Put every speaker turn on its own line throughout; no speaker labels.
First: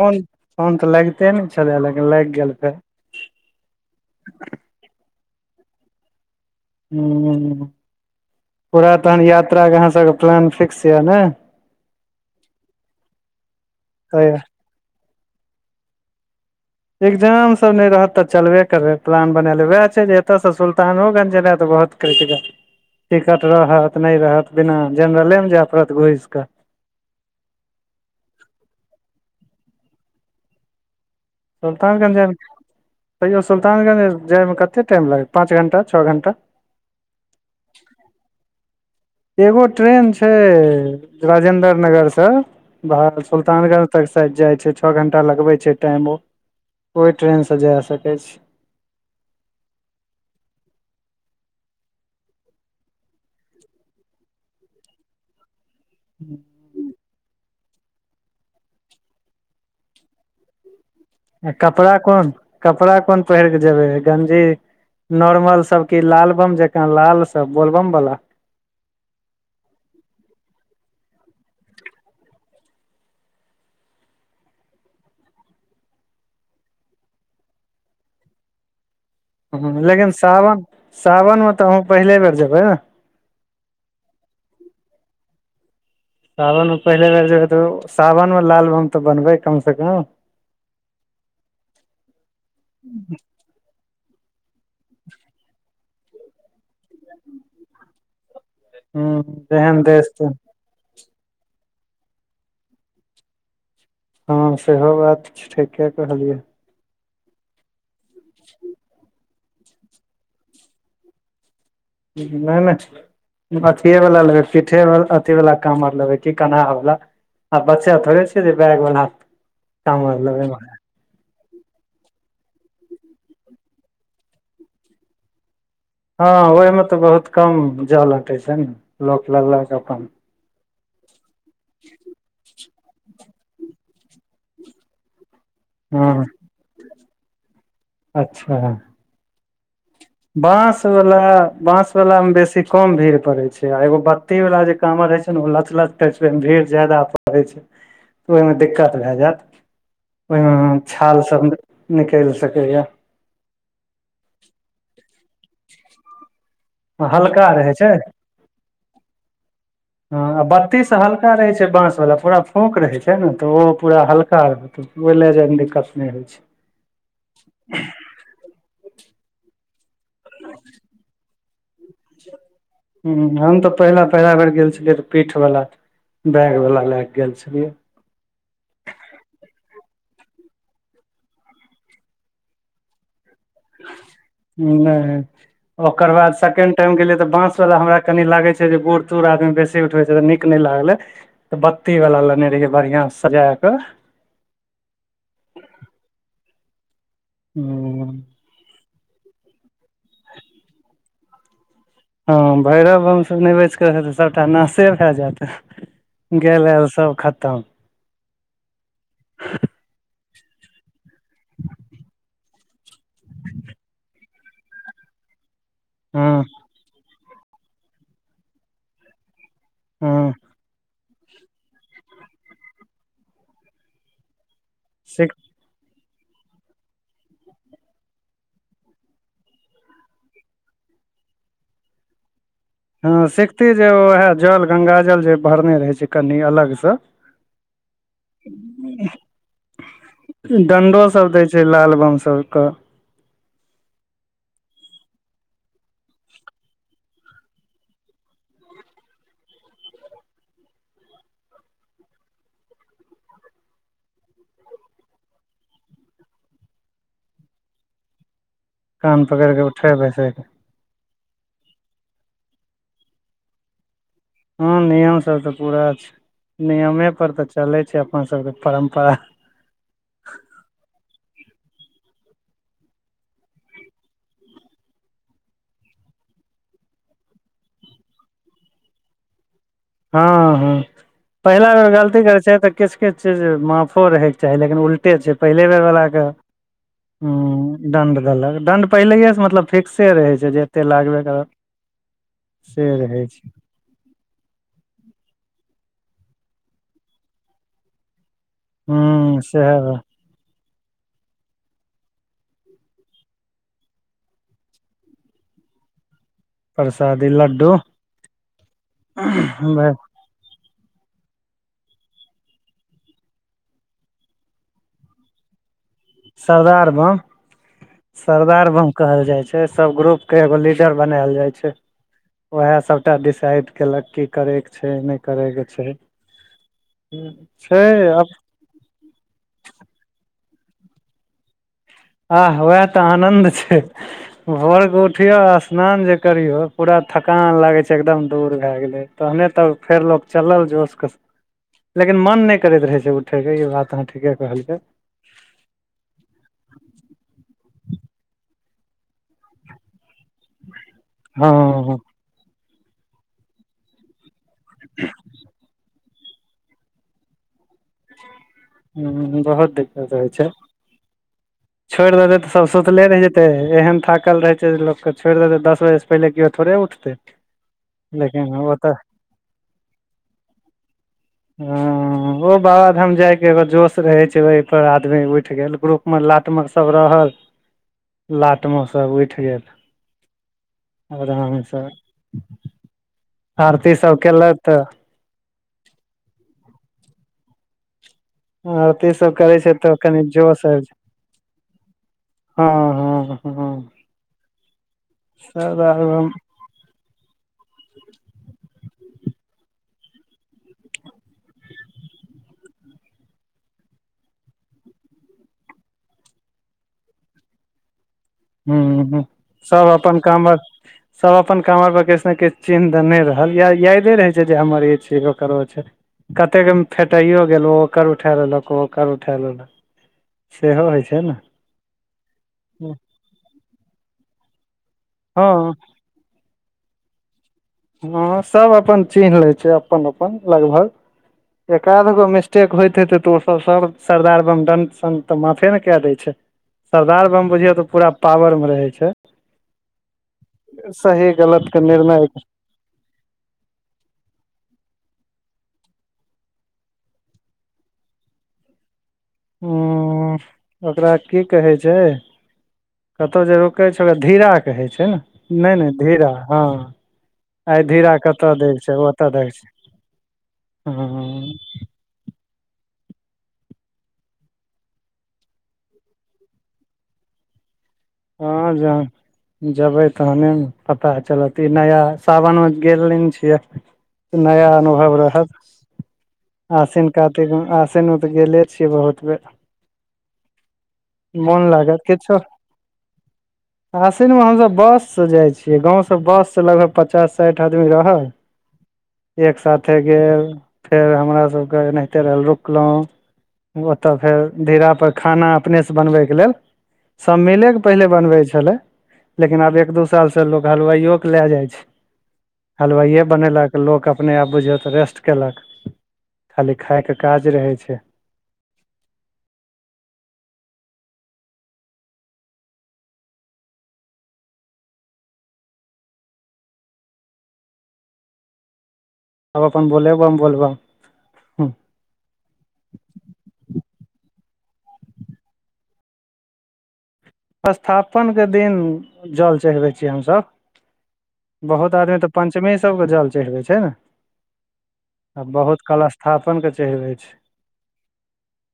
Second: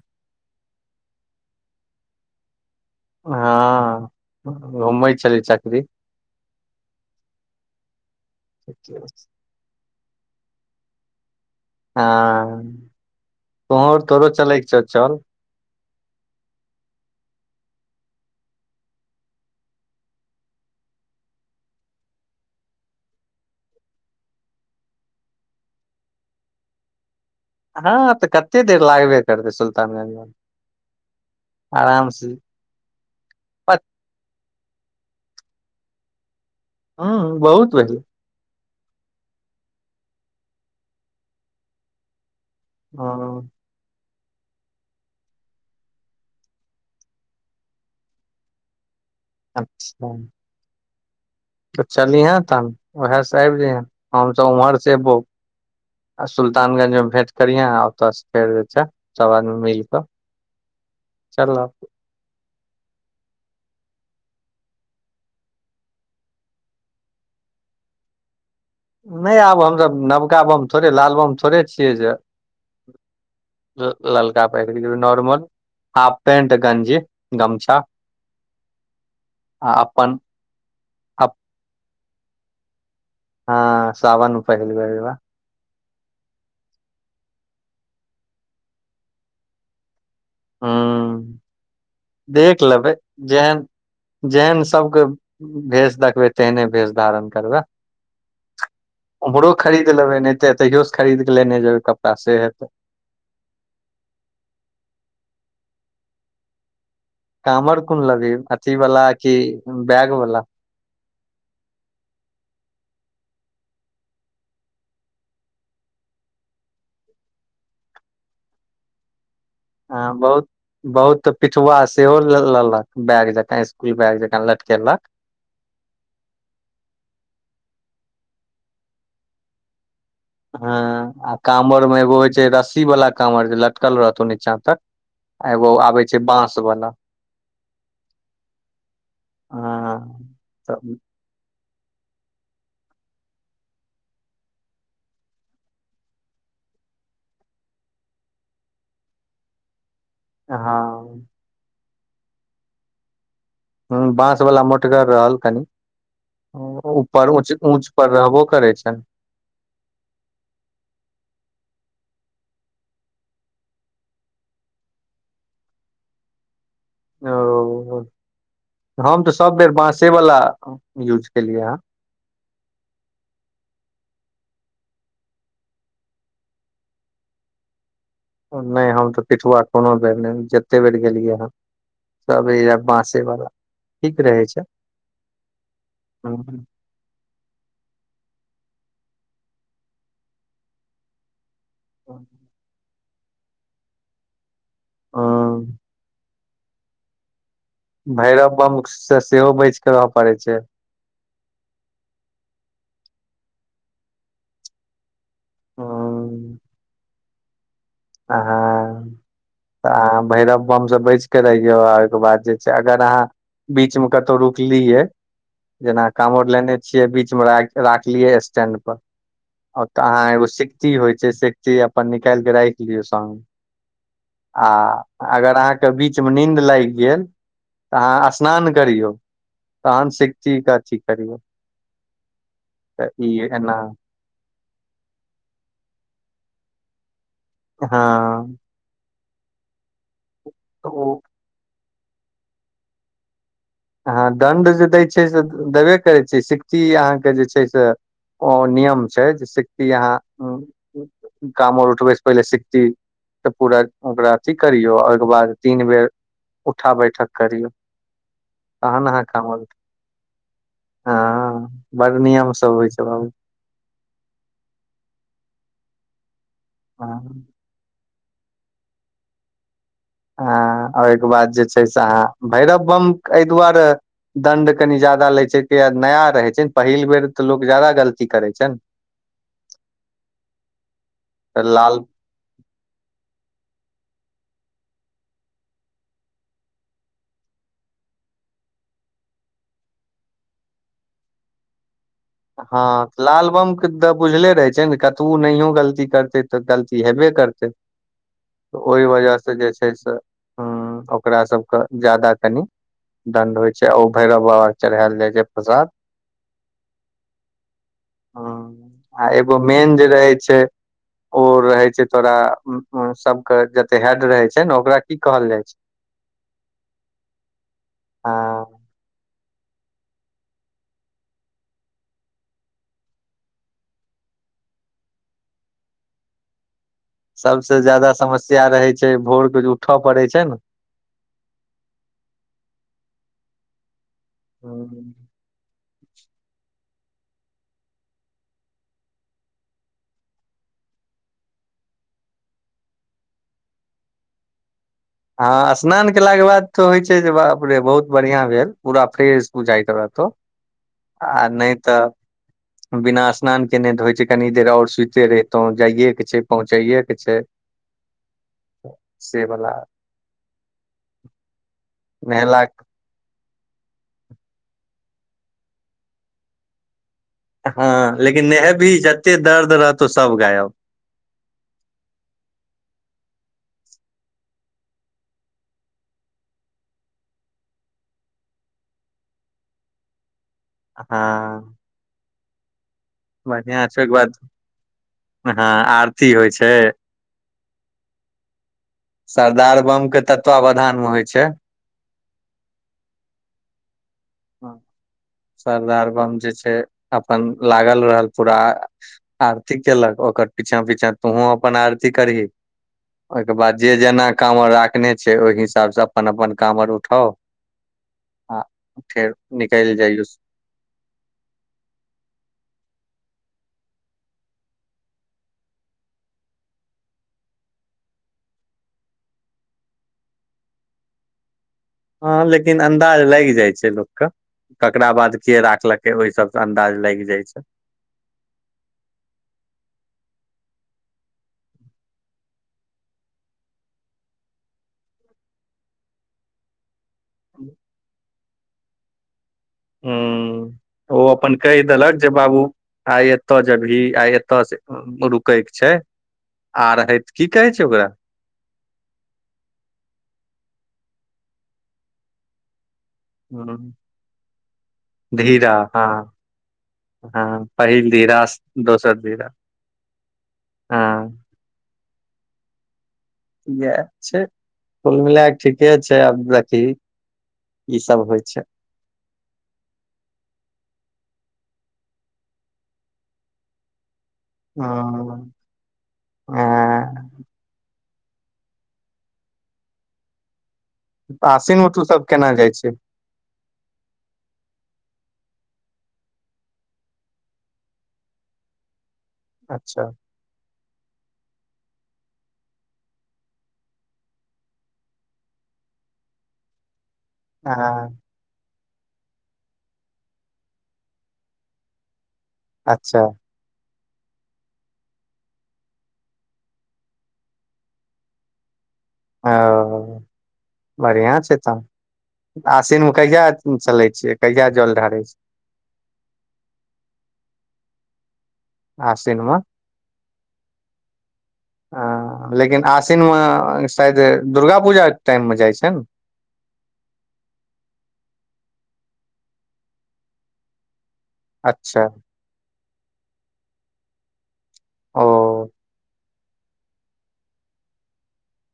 Phone phone तऽ लागिते ने छलै लेकिन लागि गेल फेर।
हँ [inaudible] घूमै छले चकरी।
हू [inaudible] पूरा तहन यात्रा केँ अहाँ सबके प्लान फिक्स या नै
हँ [inaudible] तुहँ
तऽ
तोरो चलै कऽ छौ चल।
एग्जाम सब नहि रहत तऽ चलबे करबै प्लान बना लेवएह छै जे एतय से सुल्तानोगंज जेनाइ तऽ बहुत। [unintelligible] टिकट रहत नहि रहत बिना जनरले मे जाय पड़त घुस कऽ।
हँ तऽ कते देर लागबे करतै सुल्तानगंज जाए में
सुल्तानगंज जाइमे [inaudible] तैयो सुल्तानगंज जाइमे कते टाइम लगत पाँच घण्टा छऽ घण्टा।
ह बहुत [unintelligible]
एगो ट्रेन छैय राजेन्द्र नगर से भाग्ल
हँ
सुल्तानगंज तक शायद जाय छैय छऽ घंटा लगबे छैय टाइम ओ [inaudible] ओहि ट्रेन से जाय सकै छी।
अच्छ तऽ चलिहें तन वएह से आबि जइहे हम सब उम्हर से एबौ आ सुल्तानगंज मे भेंट करियहे आ ओतऽ से फेर जे छै सब आदमी मिल कऽ। चलब
कपड़ा कोन कपड़ा कोन पहिर कऽ जेबै गंजी नोर्मल सब की लालबम जकाँ लाल सब बोलबम वाला।
नहि आब हमसभ नवका बम थोड़े लाल बम थोड़े छियै जे ललका पहिर कऽ जैबे नॉर्मल। हाफ पेंट गंजी गमछा।
हू
आ
लेकिन
अपन
सावन [inaudible] सावनमे तऽ हम पहिले बेर जेबै
ह सावन मे पहली बेर जैबे।
सावनमे पहिले बेर जेबै तऽ सावनमे लालबम तऽ बनबै कमसँ कम।
हू [inaudible] देख लेबै जेहन जेहन सबके भेष देखबै तेहने भेष धारण करबै।
हूँ
[inaudible] ओम्हरो
जेहन
खरीद
देश
लेबै
छै
नहि तऽ एतैहियो से खरीद कऽ लेने जेबै कपड़ा से हेतै।
ह सेहो बात ठीके कहलियै।
कामर कोन लेबी अथी वाला की बैग वला
नै नै अथिए वाला लेबै पीठे अथी वाला कवर लेबै की कनाहा वाला आ बच्चा थोड़े छिये स बैग बाला हा
ह बहुत बहुत पिठुआ सेहो लेलक बैग जका इसकुल बैग जका लटकेलक।
हँ ओहिमे तऽ बहुत कम जल उटै छैय नऽ लोक लगलक अपन।
हँ आ कवरमे एगो होइ छैय रस्सी वाला कवर जे लटकल रहतौ नीचाँ तक। एगो आबै
हँ
छैय बास वाला [inaudible] ह।
बाँसवला बाँस वाला मे बेसी कम भीड़ पड़े छैय आ एगो बत्ती वाल जे कामर होए छै नऽ उ लचलच मे भीड़ जदा प छैय तऽ ओहिमे दिक्कत भए जायत। ओहिमे छाल
हँ
सब निकैल सकै या।
हू बांस वाला मोटगर रहल। कनि [inaudible] ऊपर
हल्का
ऊच
रहै
ऊच
छै
पर रहबो करै छैय।
ह बत्ती से हल्का रहै छैय बांस वाला पूरा फूंक रहै छैय ने तऽ ओहो पूरा हल्का रहतौ ओ लए जाइमे दिक्कत नहि होइ छैय
ओ हम तऽ सब बेर बासे वाला यूज केलियै
हु हम तऽ पहिला पहिला बेर गेल छलियै तऽ पीठ बला बैगवला लैकेऽ गेल छलियै
नहि हम तऽ पिठुआ कोनो बेर नहि जते बेर गेलियै हन सब बाँसे बला
नहि ओकर बाद
हम्म,
सेकेंड टाइम गेलै तऽ बांस वाला हमरा कनी लागे छैय जे बुड़-तुड़ आदमी बेसी उठे छैय त नीक नहि लागल बत्ती वला लेने रहियै बढ़ियां से सजा कऽ
ह
हूँ
भैरव बम से सेहो बच के रहय पड़े छैय
ह भैरव बम सब नहि बचकेऽ ह तऽ सबटा नाशे भए जायत
अहाँ
गेल आ सभ खतम
हा तऽ अहाँ भैरव बमसँ बचि कऽ रहियौ आ ओहिके बाद जे छैय अगर अहाँ बीच मे कतौ रुकली यै जेना
हँ
कावर लेने छियै बीचमे राख राखलियै स्टैंड पर ओ तऽ
हँ
अहाँ एगो सिकटी होइ छै सिकटी अपन निकालि कऽ राखि लियौ सङ्गमे
सिक
आ अगर अहाँ के बीच मे नींद लागि गेल तऽ अहाँ स्नान करियौ तानसिक ची काची करियये
हँ सिखती जे उएह जल ग गाज ल जे भरने रहै छै कनि अलगसँ।
हँ तऽ
डंडो
ओ
सब दै छै लाल बम सब के
अहा दण्ड जे दै छै से देबे करैत छि सिकटी अहाँके जे छै से ओ नियम छै जे सिकती अहाँ ऊ कामोर उठबै स पहिले सिकती पूरा ओकरा अथी करियौ ओहिके बाद तीन बेर उठा बैठक करियौ तहन
कान
अहाँ कामल
पकड़िके उठै बैसैके
हँ बड़ नियम सब होइ छै बाबू
हँ नियम सब तऽ पूरा छै नियमे पर तऽ
हँ
चलै छै अपन सबके परम्परा
आ ओहिके बाद जे छै से अहाँ भैरव बम एहि दुआरे। दण्ड कनि ज्यादा लै छै तै नया रहै छै ने पहिल बेर तऽ लोक ज्यादा गलती करैत छै ने
हँ हँ
तऽ
पहिला बेर
लाल
गलती करै छै तऽ किछ किछ चैल जबै माफो रहयके चाही लेकिन उल्टे छै पहिले बेर बालला के। हू दण्ड देलक दण्ड पहिलहिएसँ मतलब फिक्से रहै छै जे एतेक लागबे करतो।
हँ लाल बम। तऽ बुझले रहै छै ने कतबू नहियो गलती करतै तऽ गलती हेबै करतै तऽ ओहि
हूँ
वजहसँ जे
सेहे
छै
बा
से ह ओकरा सभके ज्यादा कनि दण्ड होइ छै ओ भैरव बाबा के चढ़ायल जाइ छै प्रसाद
प्रसादी लड्डू
ह एगो मेन जे रहै छै ओ रहै छै तोरा सभ के जते हेड रहे छै ने ओकरा की कहल जाय छै।
सरदार बम सरदार
हँ
बम कहल जाइ छै सभ ग्रुप के एगो लीडर बनायल जाइ छै। ओएह सभटा डिसाइड कयेलक कि करैके छै नहि करैके छै। छै आब
किया रहै छै भोर के जे उठय पड़ै छै ने।
आह वएह तऽ आनंद छै भोर उठौ स्नान जे। करियो पूरा थकान लागे छै एकदम दूर भ गेले तहने तऽ फेर लोग चलल जोश के। लेकिन मन नै करैत रहै छै उठै के बात अहाँ ठीके कहलियै।
हँ स्नान केलाके बाद तो होइ छै जे बाप रे बहुत बढ़िया भेल पूरा फ्रेश बुझाइत रहतौ। आ
हँ
नहि
ह
तऽ। बिना स्नान केने ध होइ छै कनी देर आओर सुइतते रहितौं जाइए के छै पहुँचै के छै।
ह
से
बहुत
वला
दिक्कत होइ छै छोड़ि दे तऽ सभ
नहेलाक
सुतले रहि जेतै। एहन थाकल रहै छै जे लोकके छोड़ि देतै दस बजेसँ पहिले केओ थोड़े उठतै।
ह लेकिन
ओ
नेहबी
तऽ
जते दर्द रहतौ सभ गायब।
ह ओ बाबाधाम जायके। एगो जोश रहे छै ओह पर आदमी उठि गेल ग्रुप मे लाटमे सभ रहल। लाटमे सै उठि गेल आदामसँ।
बढ़िआ छै ओहिके
सब केलक तऽ
बाद हँ आरती होइ छै।
आर त ई सभ करै छै
सरदार
तऽ
बम के
कनि जोश अइब।
तत्वावधान मे होइ छै
हँ हँ सब
सरदार बम जे छै अपन लागल रहल पुरा। आरती केलक ओकर पिछा पिछा तोहूँ अपन आरती करही ओहिके बाद जे जेना कामौर राखने छै ओहि हिसाब से अपन अपन कामौर उठाउ। आ
हूँ हूँ
फेर
सभ
निकलि
अपन
जइयौ
कामौर सभ अपन कामौर पर किछु ने किछु चिन्ह देने रहल या यादे रहै छै जे हमर ई छी कि ओकर ओ छै कतेक बेर फेटाइयो गेल ओ ओकर उठा लेलक ओ ओकर उठा लेलकऽ सेहो होइ छै ने।
हा लेकिन अंदाज लागि जाय छै लोक के, ककरा बाद
हँ
के राखलक से ओहि सभसे अंदाज लागि जाय छै
हा सभ अपन चिन्ह लै छै अपन अपन लगभग एकाध गो मिस्टेक होयत हेतै त ओ सभ सभ सरदार बम दन सन त माफे ने कय दै छै सरदार बम बुझियौ त पुरा पावरमे रहै छै।
हूँ उ ओ
सही
अपन
गलत के
कहि देलक
निर्णय
जे बाबु आइ एत जेबही आइ एत से रुकैक छै। आ रहैत की कहै छै ओकरा
हूँ उ ओकरा की कहै छै कतहु जे रुकै
हूँ
छै ओकरा धीरा कहै छै, नै
धीरा
नै धीरा,
हँ
हा
हँ
आइ
पहिल
धीरा कतय दैक छै
दोसर
ओत
धीरा
दैक छै
हँ
हूँ
यैह छै, कुल मिलाके ठीके छै, आब देखही इ सभ होइ छै
जा। जेबै तखने ने पता चलत, इ नया, सावनमे गेल नहि ने छियै नया अनुभव रहत,
हँ
आसिन
हँ
कात तिक, आसिन मे त गेले छियै बहुत बेर मोन
आसिन मे तू
लागत
सब
किछो
केना जाइ छै
आसिनमे हमसब बससे जाइ छियै, गावसे बस से लगभग पचास साठि आदमी रहल। एक साथे
अच्छा
गेल, फेर हमरा सभके एनाहिते रहल रुकलहूँ ओ त फेर धीरा पर खाना अपने से बनबैके लेल, सभ मिलेके
हँ
बनवै छलै, लेकिन आब एक दु साल से लोक हलवाइयो के लए जाइ छैय
अच्छा
हलवाइये बनेलकऽ लोक अपने आप बुझियौ त रेस्ट केलक, खाली खाइके काज रहै छै
ओ। बढ़िया छै तऽ, आसिन मे कहिया चलै छियै, कहिया जल ढारै छियै आसिन मे
हूँ
हा, लेकिन आसिन मे शायद दुर्गा पुजा टाइम मे जाइ छै ने
स्थापन के दिन जल चढ़बै छियै हमसभ, बहुत
अच्छा
आदमी तऽ पंचमीये सभ कियो जल चढ़बै छै ने आ
ओ।
बहुत कलस स्थापनके चढ़बै छै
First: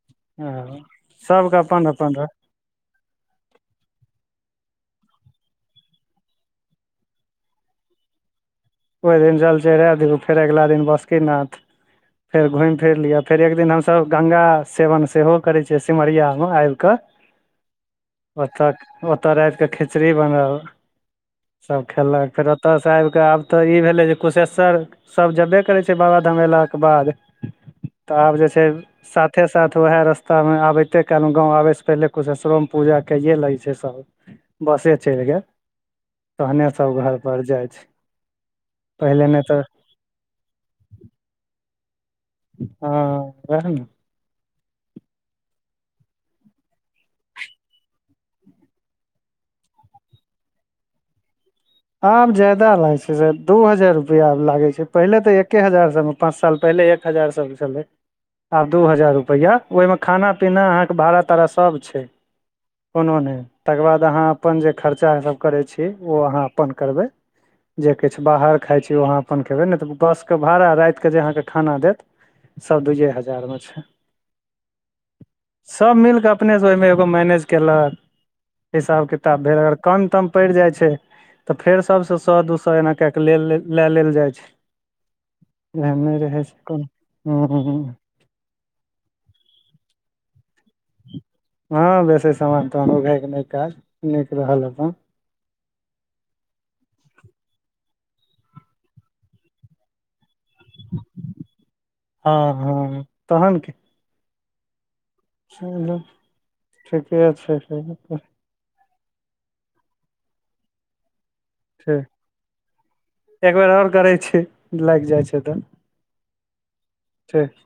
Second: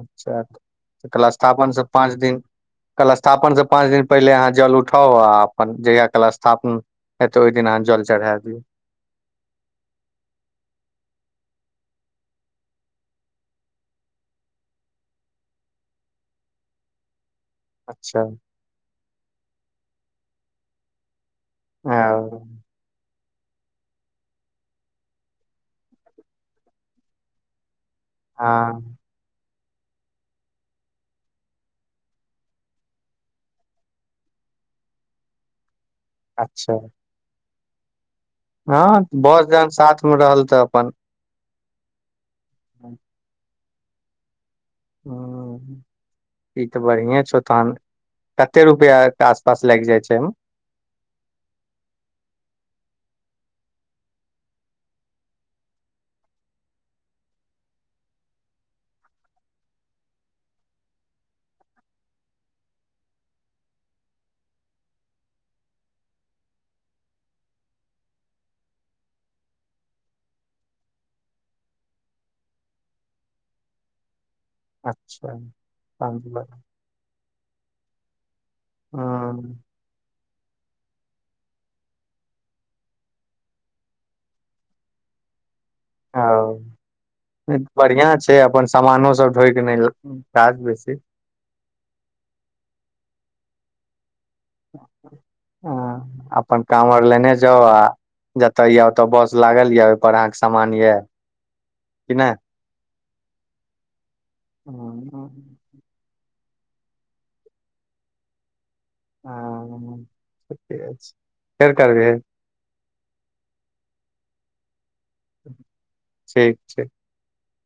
अच्छा
ओ,
तऽ
सभके अपन अपन रह
कलस स्थापन के पाँच दिन पहिले अहाँ जल उठा उठाउ आ अपन जहिया कलस स्थापन हेतै ओहि दिन अहाँ जल चढ़ा दियौ।
ओहि दिन जल चढ़ा दियौ आ फेर अगिला दिन बासुकी नाथ फेर घुमि फिर लिअ, फेर एक दिन हमसभ गंगा सेवन सेहो करै छियै, सिमरियामे आबि क [inaudible]
अच्छा।
तक ओत राति के खिचड़ी बनल सभ खेलक,
ओ
फेर ओत से आबि आब त इ भेलै जे कुशेसर सभ जेबे करै छै बाबाधाम एलाके बाद। तऽ आब जे छै
हँ
साथे साथ उएह रस्तामे आबिते कहलहुँ गाव आबयसँ पहिले कुशेशरोमे पूजा कइए लै छै सभ बसे चलि गेल तहने
अच्छा
सभ घर पर जाइ छै।
हँ
पहिले नहि
बस
तऽ
जहन साथ मे रहल तऽ अपन।
हँ वेहा न
ह बढ़ए छौ तहन कते रुपआ के आस पास लाग जाय छैमे।
आब जादा लागै छै स दू हजार रुपआ लागै छै पहिले त एके हजार सभ पाँच साल पहिले एक हजार सभ छलै आब दू हजार रुपैआ ओहिमे खाना पीना अहाँकेँ भाड़ा ताड़ा सभ छै कोनो नहि तकर बाद अहाँ अपन जे खर्चाभ करै छी ओ अहाँ अपन करबै। जे किछु बाहर खाइ छी ओ अहाँ अपन खयबै नहि तऽ बसके भाड़ा राति के जे अहाँकेँ खाना देत सभ दुइयए हजार मे छै।
अच्छा
सभ मिल
पाँच
कऽ
लाख
अपनेसँ ओहिमे एगो मैनेज केलक हिसाब किताब भेल
हँ
अगर कम तम पड़ि जाई छै तऽ फेर सभसँ सए दू सए एना कए कऽ ले लए लेलऽ जाइ छै। ए नहि रह छै को ह
से अपन समानो सभ ढोइ के नहि काज बेसी
ह बेसी समान तहन उघैके नहि काज नीक रहल अपन।
ह अपन काम आर लेने जाउ आ जतय य ओतऽ बस लागल रहत [unintelligible] अहनके समान ऐ की नै
हँ हँ तहन की
[inaudible]
चलू [inaudible] ठीके छै
ह [inaudible] छै फेर करबै
ठीक एक बेेर आओर करै छी लाग जाइ छै तऽ
ठीक छै
ठीक [unintelligible]